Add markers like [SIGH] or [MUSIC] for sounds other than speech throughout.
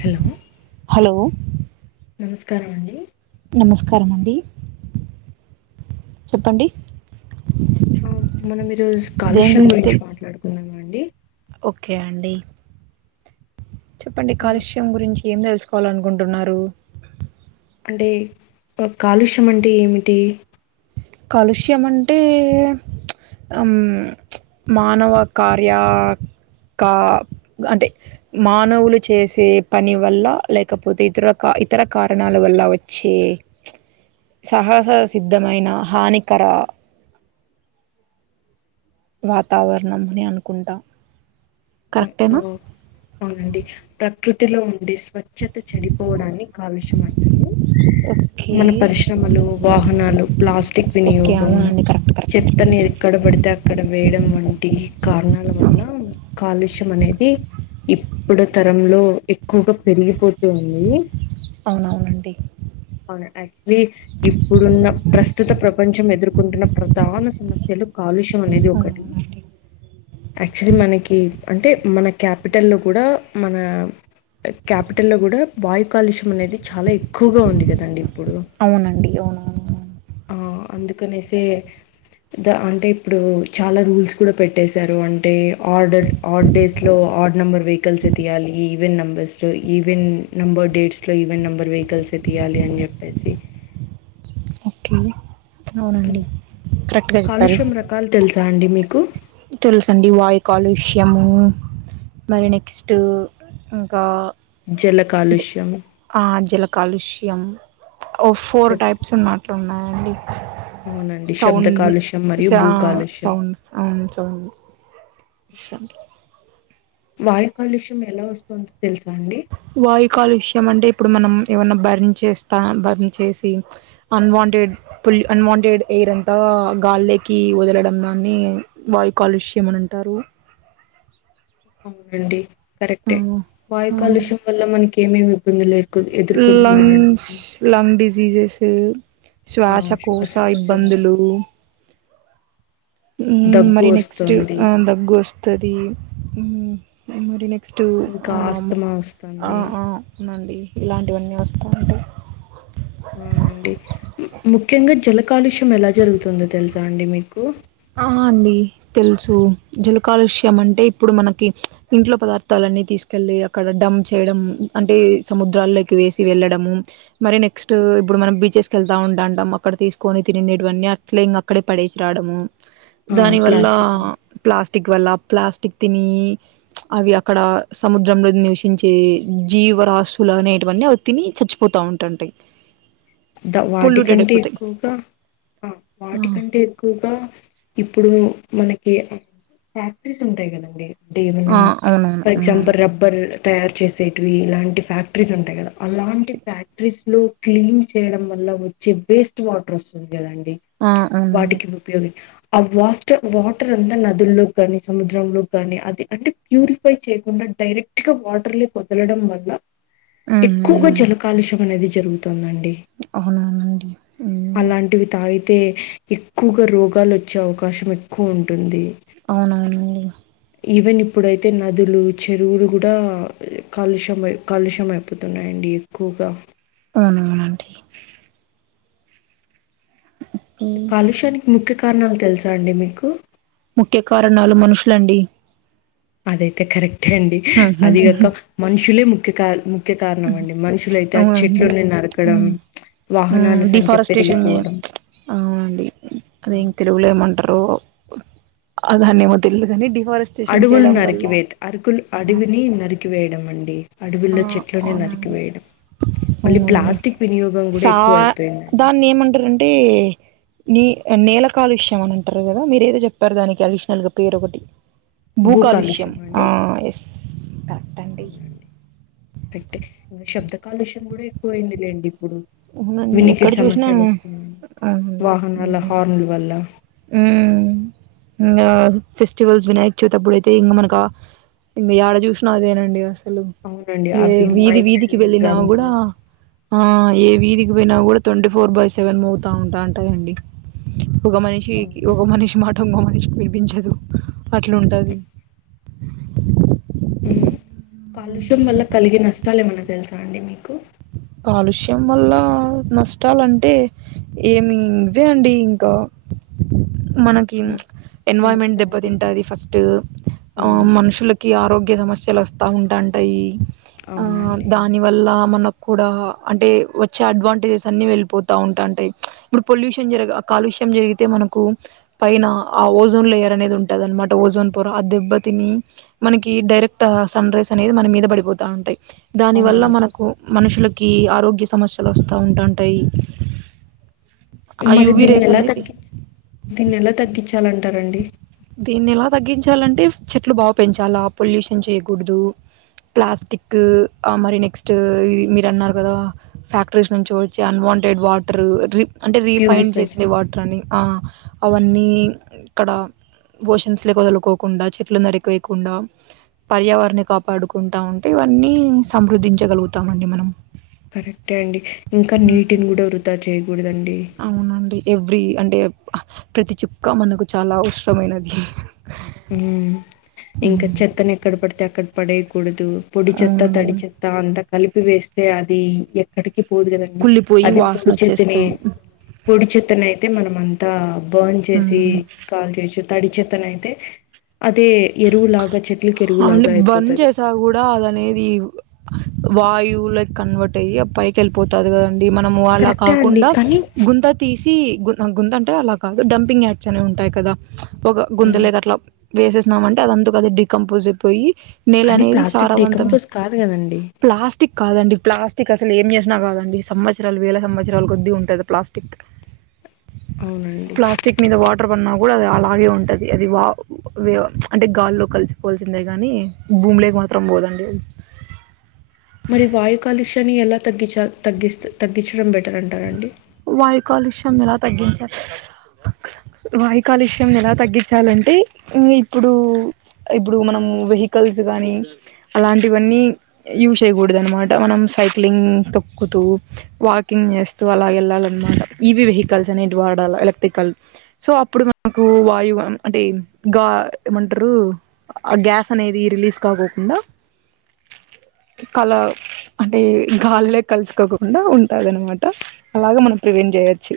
Hello hello నమస్కారం అండి నమస్కారం అండి చెప్పండి ఆ మనం ఈరోజు దేని కాలుష్యం తె గురించి మాట్లాడుకుందామండి ఓకే అండి చెప్పండి కాలుష్యం గురించి ఏం తెలుసుకోవాలనుకుంటున్నారు అంటే ఒ కాలుష్యం అంటే ఏమిటి కాలుష్యం అంటే మ్ మానవ కార్య కా అంటే మానవులు చేసే పని వల్ల లేకపోతే ఇతర కా ఇతర కారణాల వల్ల వచ్చే సాహస సిద్ధమైన హానికర వాతావరణం అని అనుకుంటా కరెక్టేనా అండి ప్రకృతిలో ఉండే స్వచ్ఛత చెనిపోవడాన్ని కాలుష్యం అంటారు ఓకే మన పరిశ్రమలు వాహనాలు ప్లాస్టిక్ ఓకే వినియోగం అవునండి కరెక్ట్ కరెక్ట్ చెత్త అండి అనేది ఎక్కడ పడితే అక్కడ వేయడం వంటి కారణాల వల్ల కాలుష్యం అనేది ఇప్పుడు తరంలో ఎక్కువగా పెరిగిపోతుంది అవునవునండి అవునా యాక్చువలీ ఇప్పుడున్న ప్రస్తుత ప్రపంచం ఎదుర్కొంటున్న ప్రధాన సమస్యలు కాలుష్యం అనేది ఒకటి అవునవునండి యాక్చువలీ మనకి అంటే మన క్యాపిటళ్ళో కూడా మన క్యాపిటల్లో కూడా వాయు కాలుష్యం అనేది చాలా ఎక్కువగా ఉంది కదండి ఇప్పుడు అవునండి అవునవునవును ఆ అందుకనేసే అంటే ఇప్పుడు చాలా రూల్స్ కూడా పెట్టేశారు అంటే హడ హాట్ డేస్ లో వార్డ్ నంబర్ వ వెహికల్స్ తీయాలి ఈవెన్ నంబర్స్ లో ఈవెన్ నంబ డట్స్ లో ఈవెట్ నెంబర్ వెహికల్స్ తీయాలి అని చేప్ పెట్టేసి ఓకే అవునండి కరెక్ట్గా చెప్పారు కాలుష్యం రకాలు తెలుసా అండి మీకు తెలుసండి వాయుకాలుష్యము మరి నెక్స్ట్ ఇంకా జల ద్ కాలుష్యం అ జల కాలుష్యం ఓ ఫోర్ శబ్ద టైప్స్ ఉన్నట్లు ఉన్నాయండి అవునండి సౌ శబ్ద కాలుష్యం స మరియు భూ ఆ కాలుష్యం సౌండ్ సౌండ్ స వాయు కాలుష్యం ఎలా వస్తుంది వాయు కాలుష్యం అంటే ఇప్పుడు మనం ఏమన్నా బర్న్ చేస్తా బర్న్ చేసి అన్వాంటెడ్ పు అన్వాంటెడ్ ఎయిర్ అంతా గాలిలోకి వదలడం దాన్ని వాయు కాలుష్యం అని అంటారు అవునండి కరెక్టే అవును వాయు అవును కాలుష్యం వల్ల మనకి ఏమేమి ఇబ్బందులు ఎదుర్కొ ఎదుర్కొంటున్నారండి లంగ్స్ లంగ్ డిసీజెస్ ఆ శ్వాసకోశ ఇబ్బందులు వ్యాధులు మ్ దగ్గు మరి నెక్స్ట్ వస్తుంది దగ్గు వస్తది మరి నెక్ నెక్స్టు ఇంకా ఆమ్ ఆస్తమా ఆ వస్తుంది ఆ అవునండి ఇలాంటివన్నీ వస్తూ ఉంటయ్ అవునండి ము- ముఖ్యంగా జల కాలుష్యం ఎలా జరుగుతుందో తెలుసా అండి మీకు ఆ ఆ అండి తెల్సు జల కాలుష్యం అంటే ఇప్పుడు మనకి ఇంట్లో పదార్థాల ‌అన్సి తీసుకెళ్ళి అక్కడ డప్ చేయడం అంటే సముద్రాల్లోకి వేసి వెళ్ళడము మరి నెక్స్ ఫస్ట్ ఇప్పుడు మనం బీచెస్కి వెళ్తా ఇప్పుడు క్ట్ ఇప్పుడు మనం బీచెస్కి వెళ్తా ఉంటాటం అక్కడ తీసుకొని తినేటివన్నీ అట్లే ఇంక అక్కడే పడేసి రాడము ఆ దానివల్ల ప్లాస్టిక్ ప్లాస్టి క్ వల్ల ప్లాస్టిక్ తిని అవి అక్కడ సముద్రంలో నివసించే జీవ్ ఇయువ రాస్తులు అనేటువన్నీ అవి తిని చచ్చిపోతా ఉంటాంటయ్. ద వాటికంటే ఎక్కువుగా అ ఆ! వాటికంటే ఎక్కువుగా ఇప్పుడు మనకి ఫ్యాక్టరీస్ ఉంటాయి కదండి డేవనా ఆ! అవునవును. ఫర్ హ్మ్. ఎగ్జాంపల్ రబ్బర్ తయారు చేసేటివి ఇలాంటి ఫ్యాక్టరీస్ ఉంటాయి కదా అలాంటి ఫ్యాక్టరీస్ లో క్లీన్ చేయడం వల్ల వచ్చే వేస్ట్ వాటర్ వస్తుంది కదండి ఆ! అవునండి. వాటికి ఉపయోగి ఆ వాస్టర్ వాటర్ అంతా నదుల్లో కానీ, సముద్రంలో గానీ అది అంటే ప్యూరిఫై చేయకుండా డైరెక్ట్ గా వాటర్లోక్ వదలడం వల్ల హ్మ్. ఎక్కువగా హ్మ్. జల కాలుష్యం అనేది జరుగుతుందండి. అవునవునండి మ్మ్ అలాంటివి తాగి తే ఎక్కువగా రోగాలు వచ్చే అవకాశం ఎక్కువ ఉంటుంది. అవునాండి ఈవెన్ ఇప్పుడైతే నదులు, చెరువులు కూడా కాలుష్యం కాలుష్యం అయిపోతున్నాయండి ఎక్కువ గా అవునవునండి మ్మ్ కాలుష్యానికి ముఖ్య కారణాలు తెల్సా అండి మీకు? ముఖ్య కారణాలు మనుషులండి అదైతే కరెక్టే అండి హ్మ్, హ్మ్, అది హ్మ్. గాక మనుషులే ముఖ్యకారణ ముఖ్య కారణం అండి మనుషులైతే ఆ అవునండి చెట్లుని నరకడం, మ్మ్ మ్మ్ వాహనాల సంఖ్య డిఫారెస్టేషన్ చే- పెరిగిపోవడం. అవునండి ఆ, అదెం తెలుగులు ఏమంటారో అ దాన్న ఏమో తెలిదు కాని డి అడవులు నరికివేత అరుకుల్ అడివిని నరికివేయడం అండి. అడవిల్లో చెట్లని నరికివేయడం. మళ్ళీ అవునంన్నే ప్లాస్టిక్ వినియోగం కూడా సా ఎక్కువ అయిపోయిందండి దాన్ని ఏమంటారంటే నీ నేల కాలుష్యం అని అంటారు కదా. మీర ఏదో చెప్పారు దానికి అడిషనల్ గా పేరు ఒకటి భూ కాలుష్యం ఆ‌ ఎస్ కరెక్ట్ అండి. అంటే శబ్ద కాలుష్యం కూడా ఎక్కువ అయిందిలేండి. ఇప్పుడు అవునండి ఎక్కడ వినికిడి చూసినా సమస్యలు వస్తున్నాయి అవునండి వాహనాల హార్న్ల వల్ల ఉమ్ ను ఫెస్టివల్స్ వినాయకచవితప్పుడయితే ఇంగ మనక ఇంగ యాడ చూశినా అదేనండి అస లు అవునండి ఏ అవి వీధి మైక్స్ వీధికి వెళ్ళినా డ్రమ్స్ కూడా ఆ ఎ వీధికి పోయినా కూడా ట్వంటీ ఫోర్ బై సెవెన్ మోగుతా ఉంటా అంటయండి. ఒక మనిషి అవును. ఒక మనిషి మాట ఇంగో మనిషి వినిపించదు అట్లుంటది. ఉమ్ కాలుష్యం వల్ల కలిగే నష్టాలు ఏమన్నా తెలుసా అండి మీకు? కాలుష్యం వల్లా నష్టాలంటే ఏమి ఇవే అండి ఇంకా మనకి ఆ. ఎన్వన్మెంట్ మనుషుల ఆరోగ్యం దెబ్బతింటాది ఫస్ట్ ఆ ఉమ్, మనుషులకి ఆరోగ్య సమస్య తెలుస్తా ఉంటాంటాయి ఆ అవునండి దాని వల్ల మన కూడా అంటే వచ్చే అడ్వాంటేజెస్ అన్ని వెళ్ళిపోతా ఉంటాంటాయి. ఇప్పుడు పొల్యూషన్ జర కాలుష్య షం జరిగితే మనకు పైన ఆ ఓజోన్ లేయర్ అనేది ఉంటది అనమాట ఓజోన్ పొర ఆ దెబ్బతిని మనకి డైరెక్ట్ సన్ రైజ్ అనేది మన మీద పడిపోతా ఉంటాయి. దాని వల్ల అవునవును మనకు మనుషులకి ఆరోగ్య సమస్యలు వస్తా ఉంటంటాయి. మరి దీన్ని ఎలా తగ్గించ దీన్ని ఎలా తగ్గించాలంటారండి దీన్ని ఎలా తగ్గించాలంటే చెట్లు బాగా పెంచాలా పొల్యూషన్ చేయకూడదు ప్లాస్టిక్ మరి నెక్స్ట్ మీరన్నారు కదా ఫ్యాక్టరీస్ నుంచి వచ్చే ఆన్ వన్ వాంటెడ్ వాటర్ అంటే రీఫైండ్ ప్యూరిఫై చేసిన వాటర్ అని అవన్నీ ఇక్కడ ఓషన్స్ లోకి వదులుకోకుండా చెట్లు నరికి వేయకుండా పర్యావరణన్ని కాపాడుకుంటా ఉంటే ఇవన్నీ సమృద్ధించగలుగుతామండి మనం కరెక్టే అండి ఇంకా మ్మ్. నీటిని కూడా వృదా చేయకూడదండి అవునండి ఎవ్రీ అంటే ప్రతి చుక్క మనకు చాలా అవసరమైనది మ్ ఇంకా మ్మ్. చెత్తను ఎక్కడ పడితే అక్కడ పడేయకూడదు పొడి చెత్త తడి అవునండి చెత్త అంత కలిపి వేస్తే అది ఎక్కడి పోదు కదండి కుళ్ళిపోయి అదే వాసన పొడి చెత్తని వచ్చేస్తది పొడి చెత్తను అయితే మనం అంతా బర్న్ చేసి కాల్చేసి తడిచెత్త అయితే అదే ఎరువులాగా చెట్లకి అ ద్ ఎరువులాగా బర్న్ అయిపోతది చేసా కూడా అదనేది వాయువు ల కన్వర్ట్ అయ్యి పైకి వెళ్ళిపోతది కద్ మనము అలా కరెక్టే అండి కాకుండా కానీ గుంత తీసి గుంత అంటే అలా కాదు డంపింగ్ యార్డ్స్ అనే ఉంటాయి కదా ఒక గుంద హ్మ్. లేక అట్లా వేసేసాం అంటే అది డికంపోజ్ అయిపోయి నేల కానీ అనేది ప్లాస్టిక్ సారావంతం డీకంపోజ్ కాదు కదండి ప్లాస్టిక్ కాదండి ప్లాస్ స్టిక్ అసలు ఏం చేసినా కాదండి సంవత్సరాలు వేల సంవత్సరాల కొద్దీ ఉంటది ప్లాస్టిక్ అవునండి ప్లాస్టిక్ మీద వాటర్ పన్నా కూడా అది అలాగే ఉంటది అది వా వ్ అంటే గాల్లో కలిసిపోవాల్సిందే కానీ భూమి లోకి మాత్రం పోదండి అది మరి వాయు కాలుష్యాన్ని ఎలా త తగ్గించడం బెటర్ అంటారండి కాల్యూషమ్ ఎలా తగ్గించ వాయు కాలుష్యం ఎలా తగ్గించాలంటే ఇప్పుడు ఇప్పుడు మనం వెహికల్స్ స్ కాని అలాంటివన్నీ చేయకూడదు అనమాట మనం సైక్లింగ్ తొక్కుతూ వాకింగ్ చేస్ అలా వెళ్ళాలిన్నమాట ఈవి వెహికల్స్ అనేవి వాడాలి ఎలక్ట్రికల్ సో అప్పుడు మనకు వాయువ్ అంటే గ ఏమంటారు ఆ గ్యాస్ అనేది రిలీజ్ కాకోకుండా కల అంటే గాల్లే కలుసుకోకుండా ఉంటదన్మా అలాగ మనం ప్రివెంట్ చేయోచ్చు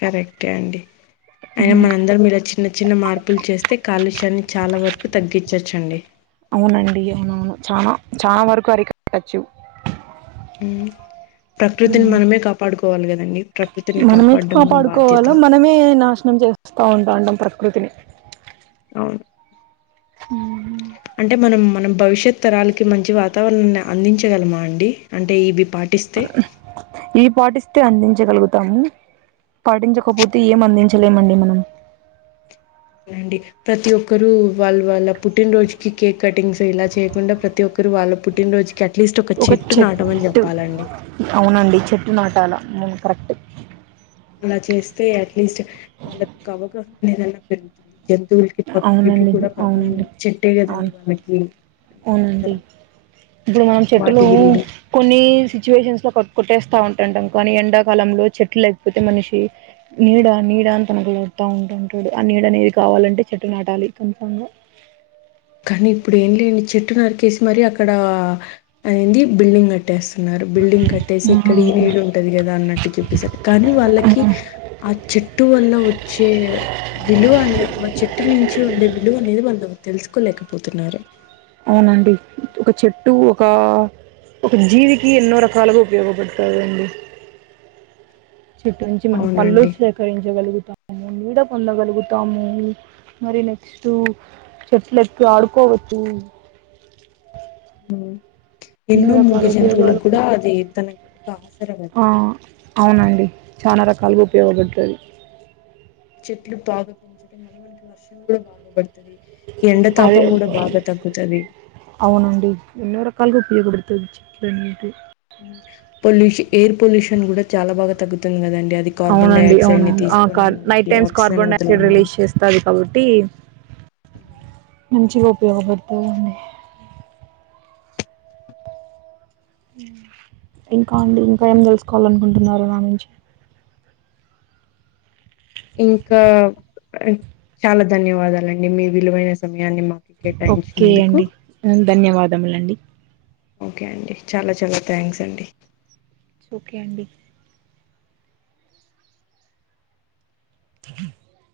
కరెక్టే అండి అయినా మనందరం ఇలా చిన్న చిన్న మార్పులు చేస్తే కాలుష్యాన్ని చాలా వరకు తగ్గించ్ చ్చండి అవునండి అవునవును చనా చాలా వరకు అరికట్టచ్చు మ్ ప్రకృతిని మనమే కాపాడుకోవాలి కదండి ప్రకృతిని మనమైతే కాపాడడం మన బాధ్యత కాపాడుకోవాలో మనమే నాశనం చేస్తా ఉంటంటిమి ప్రకృతిని అవును అంటే మనం మనం భవిష్యత్ తరాలకి మంచి వాతావరణాన్ని అందించగలమా అండి అంటే ఈి ఈవి పాటిస్తే అందించగలుగుతాము పాటించకపోతే ఏం అందించలేమండి మనం అండి ప్రతి ఒక్కరుూ వాళ్ళ వాళ్ళ పుట్టినరోోజుకి కేక్ కటింగ్స్ ఇలా చేయకుండా ప్రతి ఒక్కర్ వాళ్ళ పుట్టినరోజుకి అట్లీస్ట్ ఒక నాటమని చెట్టు చెప్పాలండి అవునండి చెట్ నాటాల మ్ కరెక్ట్ అలా చేస్తే అట్లీస్ట్ వాళ్ళకు ఒక అవగాహన అనేదన్నా పెరుగుతుంది జంతువులకి పక్షులకి అవునండి కూడా పాపం అవునండి చెట్టే కదండి అవును వాటికి అవునండి ఇప్పుడు మనం చెట్టులు వాటి ఇల్లు కొన్ని సిచ్యువేషన్స్ లో కుట్టేస్తా ఉంటంటాం కానీ ఎండాకాలంలో చెట్లు లేకపోతే మనిషి నీడ నీడ అని తనకు లోడుతా ఉంటుంటాడు ఆ నీడ అనేది కావాలంటే చెట్టు నాటాలి కన్ఫామ్ గ కానీ ఇప్పుడు ఏం లేడి చెట్టు నరికేసి మరి అక్కడ అనేది బిల్డింగ్ కట్టేస్ బిల్డింగ్ కట్టేసి ఇక్కడ ఈ నీడ ఉంటాది కదా అన్నట్టు చెప్పేసద్ కానీ వాళ్ళకి ఆ చ్ చెట్టు వల్ల వచ్చే విలువ అనే చెట్టు నుంచి ఉండే విలువ అనేది వాళ్ళు తెలుసు కోలేకపోతున్నారు అవునండి ఒక చెట్టు ఒక ఒక జీవికి ఎన్నో రకాలుగా ఉపయోగపడుతదండి [INAUDIBLE] చెట్టు నుంచి మనం పళ్ళు అవునండి సేకరించగలుగు [INAUDIBLE] నిడ పొందగలుగుతాము మరి నెక్స్ట్ చెట్లు ఎక్కి ఆడుకోవచ్చు ఆ [INAUDIBLE] ఉమ్. ఎన్నో మూగు జంతువులకు కూడా అది తనకి ఒక ఆసర ఆ, కదండి అవునండి చాలా రకాలుగా ఉపయోగపడుతది చెట్లు బాగా పెంచడం వల్ల మనకి వర్షం కూడా బాగ పడుతది ఎండ అదే తాపం కూడా బాగా తగ్గుతది కలుగ ఉపయోగపడుతది చెట్లనేది పొల్యూషన్ ఎయిర్ పొల్యూషన్ కూడా చాలా బాగా తగ్గుతుంది కదం అది కార్బన్ డై అవునండి ఆక్సైడ్ ని అవునవును ఆ తీసుకొని కార్ నైట్ మనకి టైమ్స్ ఆక్సిజన్ కార్బన్ డైఆక్సైడ్ వదలడం హ [INAUDIBLE] రిలీజ్ చేస్తుంది కాబట్టి మంచిగా ఉపయోగపడుతదండి ఇంకా అండి ఇంకా ఏం తెలుసుకోవాలనుకుంటున్నారు నా నుంచి ఇంకా చాలా ధన్యవాదాలండి మీ విలువైన సమయాన్ని మా ఓకే అండి ధన్యవాదములండి ఓకే అండి చాలా చాలా థ్యాంక్స్ అండి ఒకే అండి ప్ప [INAUDIBLE]